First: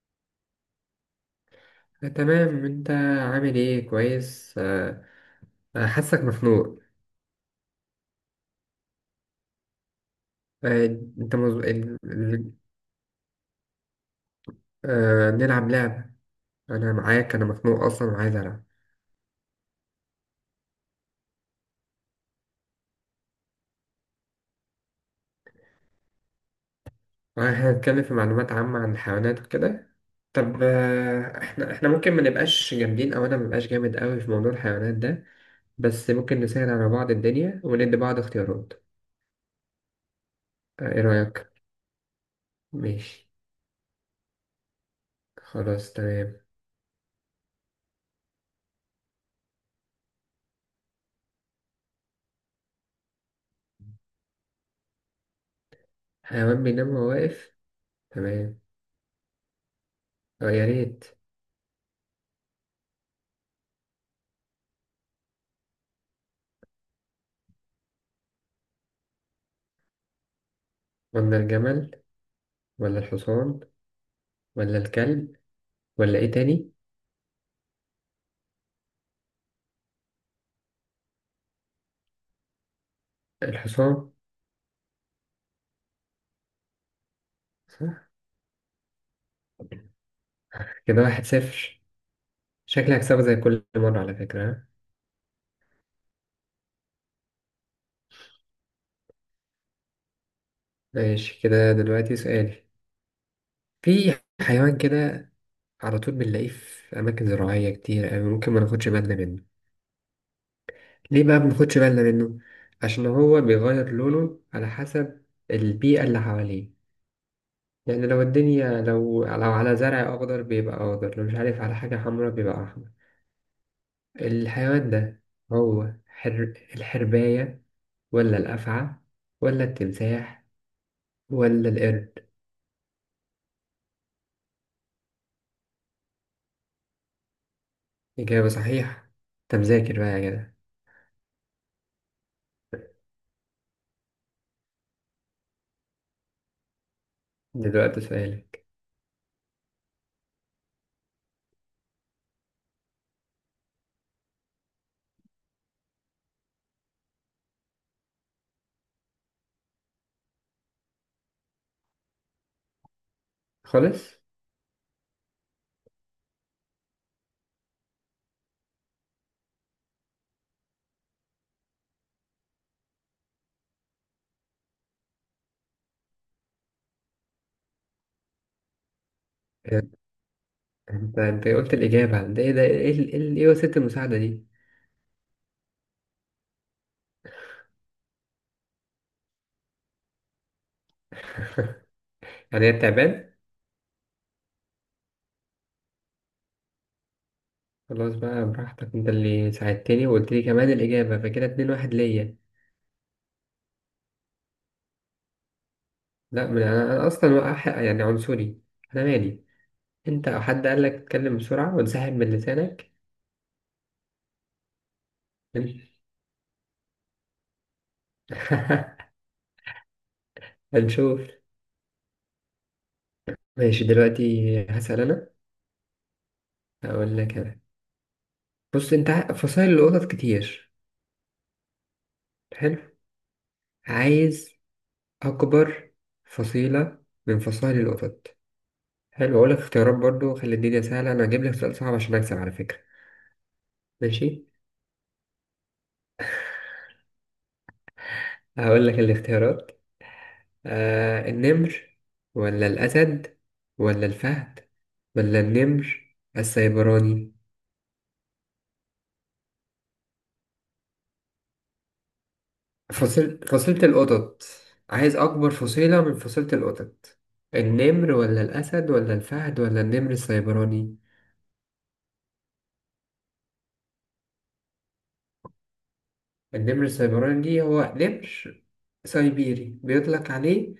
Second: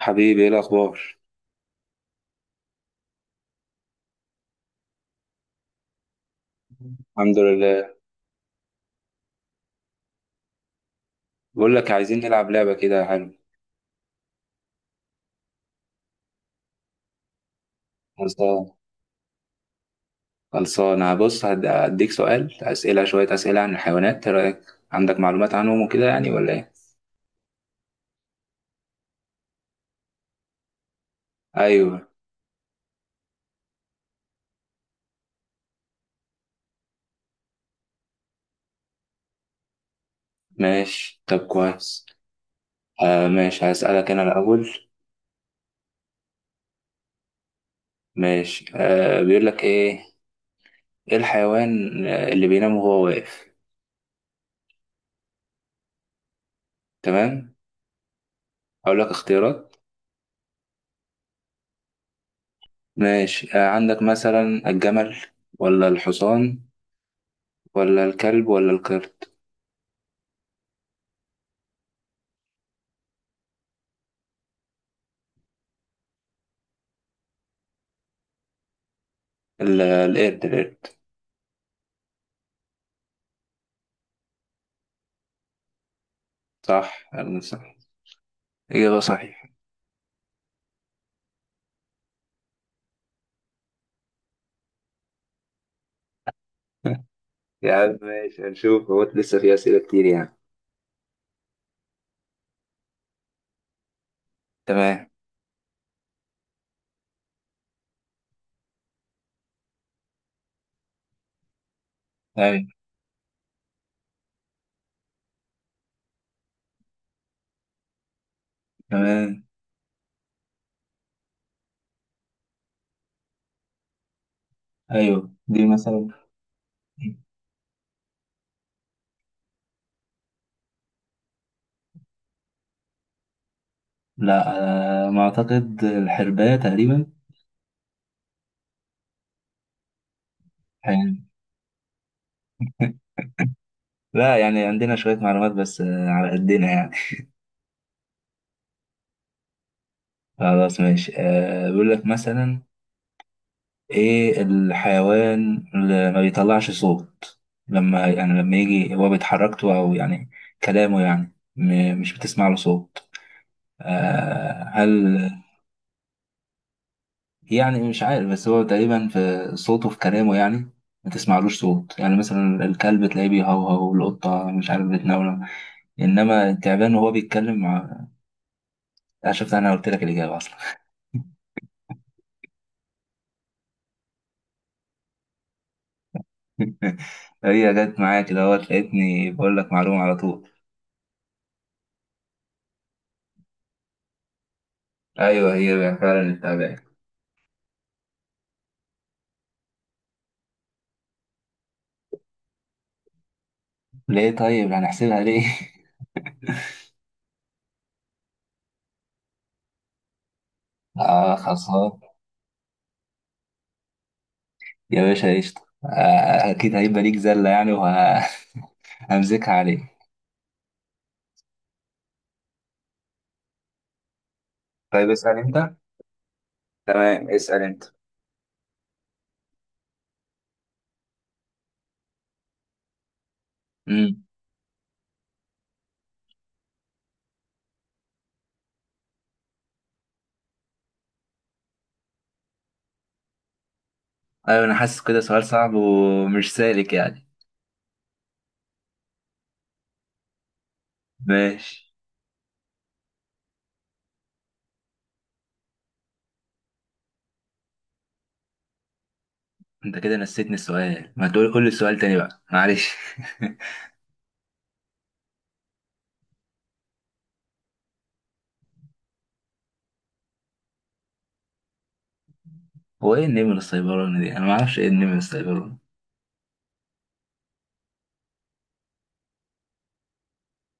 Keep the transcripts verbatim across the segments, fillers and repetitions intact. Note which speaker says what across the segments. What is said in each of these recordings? Speaker 1: حبيبي، ايه الاخبار؟
Speaker 2: آه، تمام، انت عامل ايه كويس. آه. آه، حاسك مخنوق.
Speaker 1: الحمد لله.
Speaker 2: آه، انت مز...
Speaker 1: بقول لك،
Speaker 2: ال-
Speaker 1: عايزين نلعب
Speaker 2: ال-
Speaker 1: لعبه كده. حلو.
Speaker 2: آه، نلعب لعبة. انا معاك، انا مخنوق اصلا وعايز العب.
Speaker 1: خلصان. خلصان، أنا بص، هد- هديك سؤال، اسئله شويه اسئله عن الحيوانات. ايه رايك؟ عندك معلومات عنهم وكده يعني ولا ايه؟
Speaker 2: آه، احنا هنتكلم في معلومات عامة عن الحيوانات وكده. طب، آه، احنا احنا
Speaker 1: ايوه.
Speaker 2: ممكن ما نبقاش جامدين، او انا ما بقاش جامد قوي في موضوع الحيوانات ده. بس ممكن نسهل على بعض الدنيا وندي بعض اختيارات. آه، ايه
Speaker 1: ماشي طب
Speaker 2: رأيك؟
Speaker 1: كويس. آه،
Speaker 2: ماشي،
Speaker 1: ماشي. هسالك انا الاول.
Speaker 2: خلاص تمام.
Speaker 1: ماشي. آه، بيقول لك ايه؟ ايه الحيوان اللي بينام وهو واقف؟
Speaker 2: حيوان بينام وهو
Speaker 1: تمام.
Speaker 2: واقف. تمام.
Speaker 1: اقول لك اختيارات.
Speaker 2: آه، يا ريت.
Speaker 1: ماشي. آه، عندك مثلا الجمل ولا الحصان ولا الكلب ولا القرد؟
Speaker 2: قلنا الجمل، ولا الحصان، ولا الكلب، ولا ايه تاني؟
Speaker 1: ال- القرد القرد.
Speaker 2: الحصان.
Speaker 1: صح؟ أنا صح؟
Speaker 2: صح.
Speaker 1: إجابة صحيحة.
Speaker 2: كده واحد صفر. شكلي هكسبه زي كل مرة على فكرة، ها؟
Speaker 1: يا عم ماشي، هنشوف هو لسه في أسئلة كتير يعني.
Speaker 2: ماشي. كده دلوقتي سؤالي. في حيوان
Speaker 1: تمام.
Speaker 2: كده على طول بنلاقيه في أماكن زراعية كتير أوي، ممكن ما ناخدش بالنا منه. ليه بقى ما بناخدش بالنا منه؟
Speaker 1: أيوة.
Speaker 2: عشان هو بيغير لونه على حسب البيئة اللي حواليه. يعني لو الدنيا، لو
Speaker 1: تمام.
Speaker 2: لو على زرع أخضر بيبقى أخضر، لو مش عارف على حاجة حمرا بيبقى أحمر. الحيوان ده
Speaker 1: أيوه دي
Speaker 2: هو
Speaker 1: مثلا.
Speaker 2: حر... الحرباية، ولا الأفعى، ولا التمساح، ولا القرد؟
Speaker 1: لا. آه، ما أعتقد الحرباية تقريبا.
Speaker 2: إجابة صحيحة. أنت مذاكر بقى يا جدع.
Speaker 1: يعني. لا يعني عندنا شوية معلومات، بس آه، على قدنا يعني.
Speaker 2: دلوقتي سؤالك.
Speaker 1: خلاص ماشي، آه، بيقول لك مثلا: إيه الحيوان اللي ما بيطلعش صوت لما، يعني لما يجي، هو بيتحركته أو يعني كلامه، يعني م- مش بتسمع له صوت.
Speaker 2: خالص.
Speaker 1: آه، هل يعني مش عارف، بس هو تقريبا في صوته في كلامه يعني ما تسمعلوش صوت. يعني مثلا الكلب تلاقيه بيهوهو، والقطة مش عارف بتنونو، إنما التعبان وهو بيتكلم مع... أنا شفت، أنا
Speaker 2: إيه،
Speaker 1: قلت لك الإجابة أصلا.
Speaker 2: أنت أنت قلت الإجابة. ده إيه؟ ده إيه ال- إيه ال- إيه وسيلة المساعدة دي؟
Speaker 1: هي جت معايا كده، هو لقيتني بقول لك معلومة على طول.
Speaker 2: يعني هي بتعبان.
Speaker 1: أيوه، هي فعلا التعبان.
Speaker 2: خلاص بقى، براحتك، أنت اللي ساعدتني وقلت لي كمان الإجابة، فكده اتنين واحد ليا.
Speaker 1: ليه طيب هنحسبها ليه؟
Speaker 2: لا، من أنا, أنا أصلا وقح- يعني عنصري. أنا مالي. أنت أو حد قال لك
Speaker 1: آه،
Speaker 2: اتكلم بسرعة
Speaker 1: خلصان
Speaker 2: وانسحب من لسانك؟
Speaker 1: يا باشا، قشطة. آه أكيد هيبقى ليك زلة يعني، وهمسكها عليك.
Speaker 2: هنشوف. ماشي دلوقتي، هسأل
Speaker 1: طيب
Speaker 2: أنا.
Speaker 1: اسأل أنت.
Speaker 2: هقول
Speaker 1: تمام
Speaker 2: لك أنا.
Speaker 1: اسأل أنت.
Speaker 2: بص، انت ع- فصائل القطط كتير. حلو. عايز اكبر فصيلة من فصائل القطط. حلو، اقول لك اختيارات برضو، خلي الدنيا سهلة، انا هجيب لك سؤال صعب عشان اكسب على فكرة. ماشي.
Speaker 1: ايوه، انا حاسس كده سؤال صعب ومش سالك يعني.
Speaker 2: هقول لك الاختيارات. آه،
Speaker 1: ماشي.
Speaker 2: النمر، ولا الاسد، ولا الفهد، ولا النمر السيبراني.
Speaker 1: انت كده نسيتني السؤال، ما تقول قول لي السؤال تاني بقى، معلش.
Speaker 2: فصيل فصيلة القطط. عايز اكبر فصيلة من فصيلة القطط. النمر، ولا الاسد، ولا الفهد، ولا النمر السيبراني.
Speaker 1: هو ايه النمر السيبراني دي؟ انا ما اعرفش ايه النمر السيبراني.
Speaker 2: النمر السيبراني دي هو نمر سيبيري بيطلق عليه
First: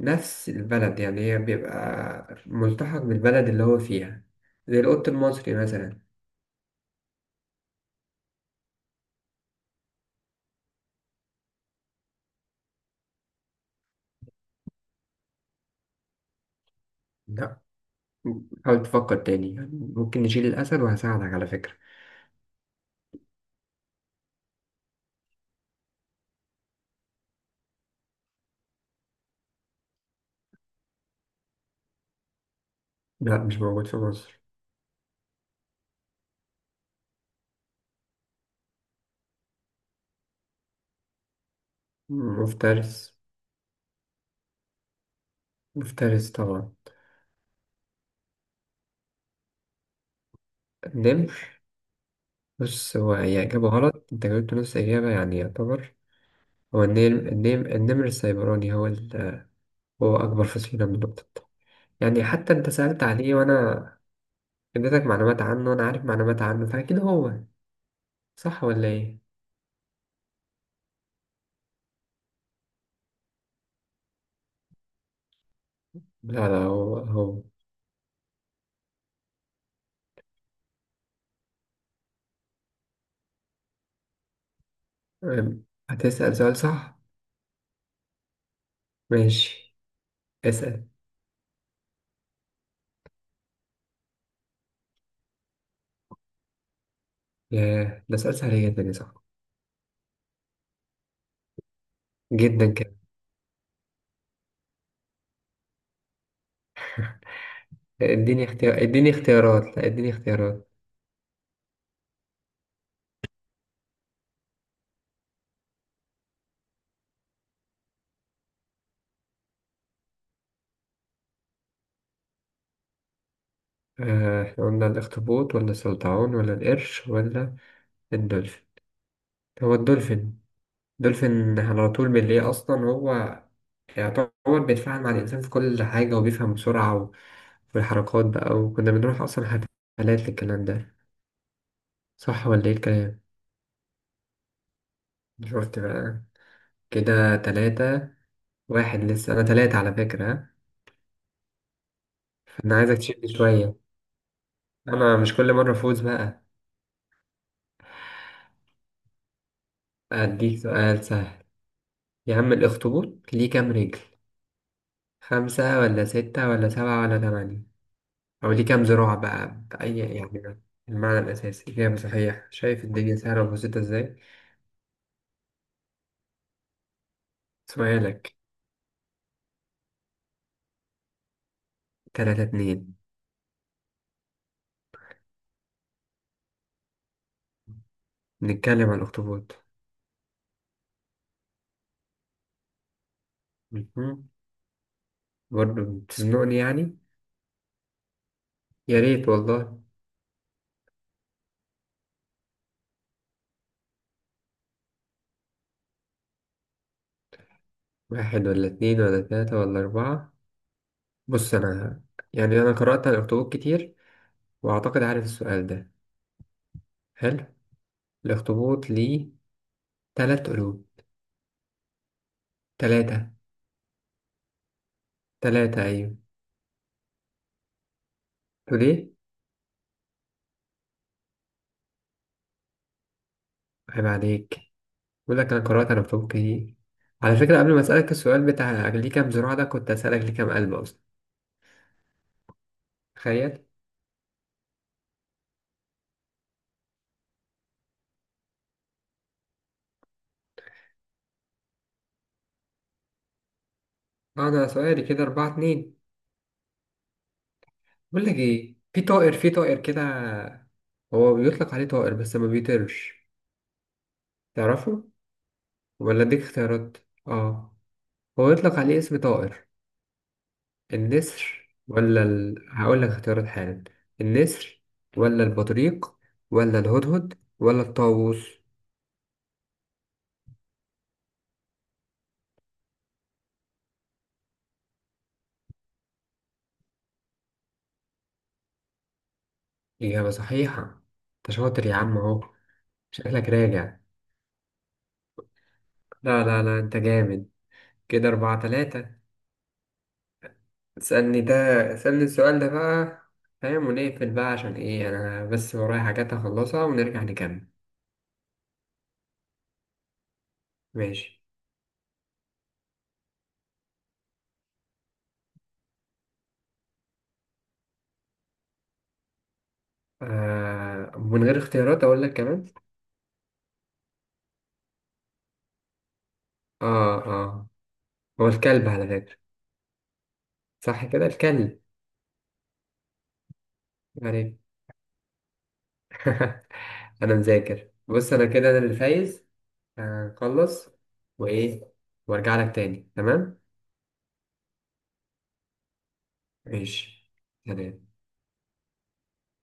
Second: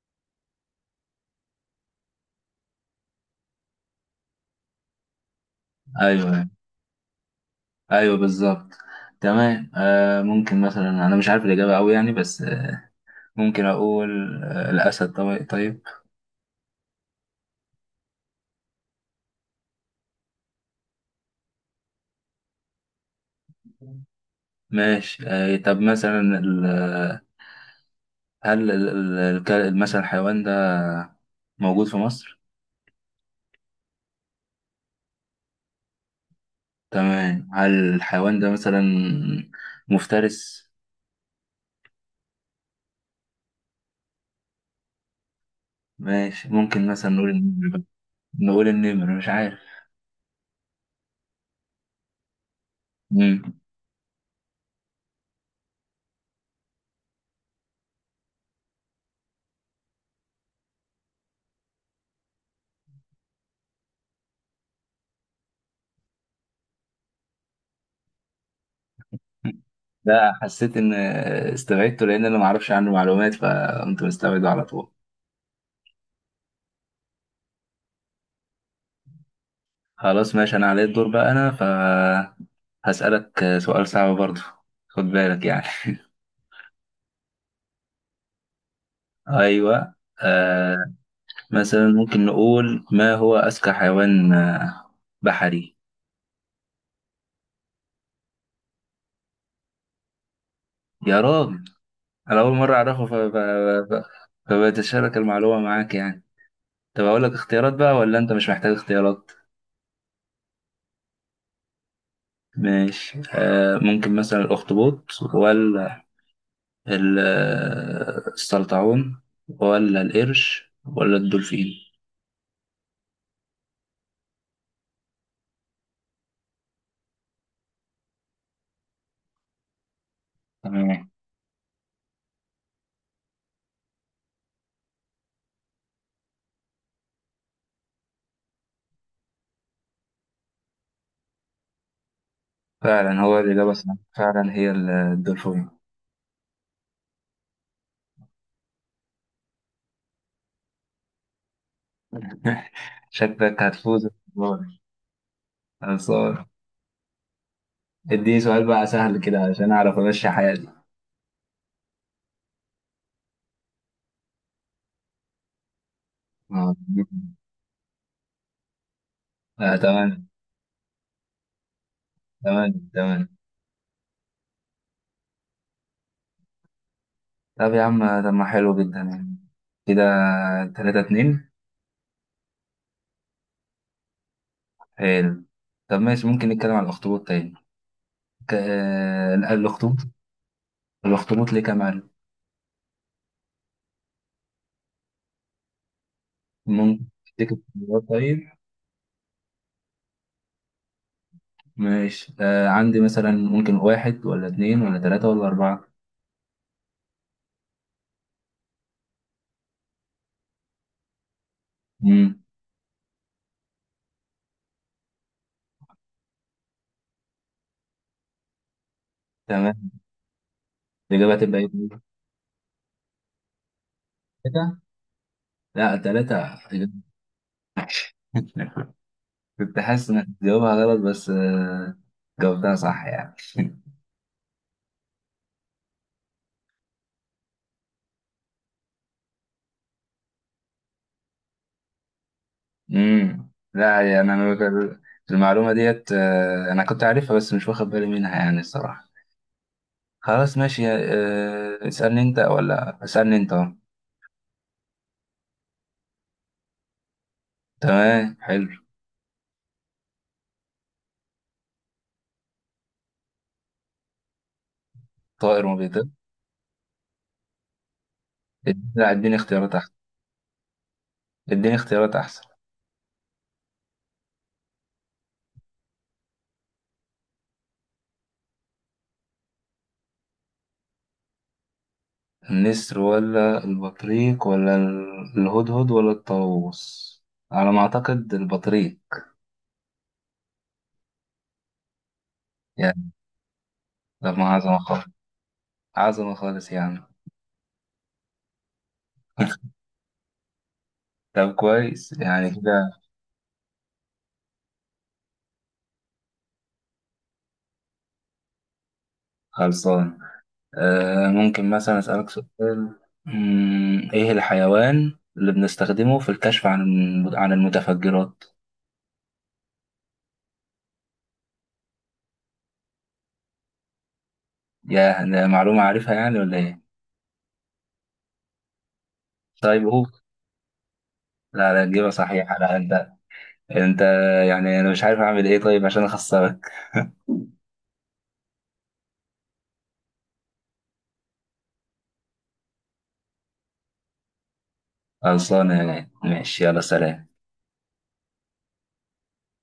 Speaker 2: نفس البلد، يعني هي بيبقى ملتحق بالبلد اللي هو فيها، زي القط المصري مثلا.
Speaker 1: ايوه ايوه بالظبط. تمام. آه ممكن مثلا، انا مش عارف الاجابه قوي يعني، بس آه، ممكن اقول آه الاسد طبعا. طيب
Speaker 2: لا، حاول تفكر تاني يعني. ممكن نشيل الأسد، وهساعدك على فكرة.
Speaker 1: ماشي. آه طب مثلا ال- هل ال- ال- الك- مثلا الحيوان ده موجود في مصر؟
Speaker 2: لا، مش موجود في مصر.
Speaker 1: تمام. هل الحيوان ده مثلا مفترس؟
Speaker 2: مفترس. مفترس
Speaker 1: ماشي،
Speaker 2: طبعا.
Speaker 1: ممكن مثلا نقول النمر بقى. نقول النمر، مش عارف.
Speaker 2: النمر. بص، هو هي
Speaker 1: مم.
Speaker 2: إجابة غلط، أنت جاوبت نص إجابة يعني يعتبر. هو النمر النمر, النمر السيبراني هو ال... هو أكبر فصيلة من القطط. يعني حتى أنت سألت عليه، وأنا اديتك معلومات عنه، وانا عارف معلومات عنه، فاكيد هو صح ولا ايه؟
Speaker 1: ده حسيت ان استبعدته، لان انا ما اعرفش عنه معلومات، فقمت مستبعده على طول.
Speaker 2: لا لا، هو هو.
Speaker 1: خلاص ماشي، انا عليا الدور بقى، انا فهسألك سؤال صعب برضه. خد بالك يعني.
Speaker 2: أم، هتسأل سؤال صح؟ ماشي،
Speaker 1: ايوه. آه
Speaker 2: اسأل.
Speaker 1: مثلا ممكن نقول ما هو اذكى حيوان آه، بحري؟
Speaker 2: ياه، ده سؤال سهل جدا يا صاحبي.
Speaker 1: يا راجل، انا اول
Speaker 2: جدا
Speaker 1: مره
Speaker 2: كده.
Speaker 1: اعرفه ف... ف... ف... فبتشارك المعلومه معاك يعني. طب اقول لك اختيارات بقى ولا انت
Speaker 2: اديني
Speaker 1: مش محتاج
Speaker 2: اختيار، اديني
Speaker 1: اختيارات؟
Speaker 2: اختيارات، لا اديني اختيارات.
Speaker 1: ماشي. آه ممكن مثلا الأخطبوط ولا ال- آه، السلطعون ولا القرش ولا الدولفين؟
Speaker 2: آه، احنا قلنا الاخطبوط، ولا السلطعون، ولا القرش، ولا الدولفين. هو الدولفين.
Speaker 1: تمام.
Speaker 2: دولفين على طول بالليل أصلا، هو يعتبر بيتفاعل مع الإنسان في كل حاجة وبيفهم بسرعة، و- والحركات بقى، وكنا بنروح أصلا حفلات للكلام ده. صح ولا إيه
Speaker 1: فعلا
Speaker 2: الكلام؟
Speaker 1: هو الإجابة صح، فعلا هي ال- الدولفين.
Speaker 2: شفت بقى. كده تلاتة واحد، لسه أنا تلاتة على فكرة، ها؟ فأنا عايزك تشد
Speaker 1: شكلك
Speaker 2: شوية.
Speaker 1: هتفوز المرة دي.
Speaker 2: أنا مش كل مرة أفوز
Speaker 1: خلصان.
Speaker 2: بقى.
Speaker 1: اديني سؤال بقى سهل كده عشان أعرف أمشي
Speaker 2: أديك
Speaker 1: حياتي.
Speaker 2: سؤال سهل. يا عم، الأخطبوط ليه كام رجل؟ خمسة، ولا ستة، ولا
Speaker 1: آه.
Speaker 2: سبعة، ولا تمانية؟ أو ليه كام زراعة بقى،
Speaker 1: آه،
Speaker 2: بأي
Speaker 1: تمام
Speaker 2: يعني المعنى الأساسي. إجابة صحيحة. شايف
Speaker 1: تمام
Speaker 2: الدنيا
Speaker 1: تمام.
Speaker 2: سهلة وبسيطة إزاي.
Speaker 1: طب يا عم طب،
Speaker 2: سؤالك.
Speaker 1: ما حلو جدا يعني كده. تلاتة اتنين.
Speaker 2: تلاتة اتنين.
Speaker 1: حلو. طب ماشي، ممكن نتكلم على الأخطبوط تاني. ك-
Speaker 2: نتكلم عن
Speaker 1: آه،
Speaker 2: الأخطبوط.
Speaker 1: الأخطبوط. الاخطبوط ليه كام علبة؟
Speaker 2: مهم. برضه بتزنقني يعني.
Speaker 1: ممكن تفتكر الخيارات طيب.
Speaker 2: يا ريت والله.
Speaker 1: ماشي. آه عندي مثلا، ممكن واحد ولا اتنين ولا تلاتة ولا أربعة؟
Speaker 2: واحد، ولا اتنين، ولا تلاتة، ولا أربعة؟ بص أنا،
Speaker 1: مم.
Speaker 2: يعني أنا قرأت عن الأخطبوط كتير، وأعتقد عارف السؤال ده. حلو. الأخطبوط ليه
Speaker 1: تمام.
Speaker 2: تلات قلوب.
Speaker 1: الإجابة هتبقى إيه؟
Speaker 2: تلاتة.
Speaker 1: تلاتة؟
Speaker 2: تلاتة
Speaker 1: لا
Speaker 2: أيوة.
Speaker 1: تلاتة.
Speaker 2: تقول إيه؟
Speaker 1: كنت حاسس إنك تجاوبها غلط، بس آه جاوبتها صح يعني.
Speaker 2: عيب عليك. بقول لك انا قرات انا بحبك ايه على فكره. قبل ما اسالك السؤال بتاع ليه كام زراعه ده، كنت اسالك ليه كام قلب اصلا.
Speaker 1: مم.
Speaker 2: تخيل.
Speaker 1: لا يعني أنا بك- المعلومة ديت آه أنا كنت عارفها، بس مش واخد بالي منها يعني، الصراحة. خلاص ماشي. آه اسألني أنت ولا اسألني أنت؟
Speaker 2: انا سؤالي كده أربعة اتنين. بقول لك
Speaker 1: تمام حلو.
Speaker 2: ايه، في طائر في طائر كده، هو بيطلق عليه طائر بس ما بيطيرش. تعرفه
Speaker 1: طائر ما بيطيرش.
Speaker 2: ولا اديك اختيارات؟ اه. هو يطلق عليه
Speaker 1: لا،
Speaker 2: اسم
Speaker 1: اديني
Speaker 2: طائر.
Speaker 1: اختيارات احسن.
Speaker 2: النسر،
Speaker 1: اديني اختيارات
Speaker 2: ولا
Speaker 1: احسن.
Speaker 2: ال... هقول لك اختيارات حالا. النسر، ولا البطريق، ولا الهدهد، ولا الطاووس.
Speaker 1: النسر ولا البطريق ولا ال- الهدهد ولا الطاووس؟ على ما اعتقد البطريق.
Speaker 2: اجابه صحيحه. انت شاطر يا عم اهو.
Speaker 1: يعني.
Speaker 2: شكلك راجع.
Speaker 1: طب ما عظمة خالص. عظمة
Speaker 2: لا لا
Speaker 1: خالص
Speaker 2: لا، انت
Speaker 1: يعني.
Speaker 2: جامد. كده اربعة تلاتة. اسألني ده.
Speaker 1: طب كويس
Speaker 2: اسألني
Speaker 1: يعني
Speaker 2: السؤال ده
Speaker 1: كده.
Speaker 2: بقى، فاهم، ونقفل بقى عشان ايه، انا بس ورايا حاجات هخلصها ونرجع نكمل.
Speaker 1: خلصان.
Speaker 2: ماشي.
Speaker 1: آه ممكن مثلا اسألك سؤال. مم، ايه الحيوان اللي بنستخدمه في الكشف عن الم- عن المتفجرات؟
Speaker 2: آه، من غير اختيارات اقول لك كمان.
Speaker 1: يا، ده معلومة عارفها يعني ولا ايه؟
Speaker 2: اه اه. هو الكلب على فكرة.
Speaker 1: طيب قول.
Speaker 2: صح كده
Speaker 1: لا
Speaker 2: الكلب.
Speaker 1: لا، إجابة صحيحة. لا أنت، انت
Speaker 2: يعني.
Speaker 1: يعني. انا مش عارف اعمل ايه طيب عشان اخسرك.
Speaker 2: انا مذاكر. بص انا كده انا اللي فايز. هخلص وايه، وارجع لك تاني. تمام
Speaker 1: خلصانه يعني. ماشي يلا،
Speaker 2: ماشي.
Speaker 1: سلام.
Speaker 2: سلام.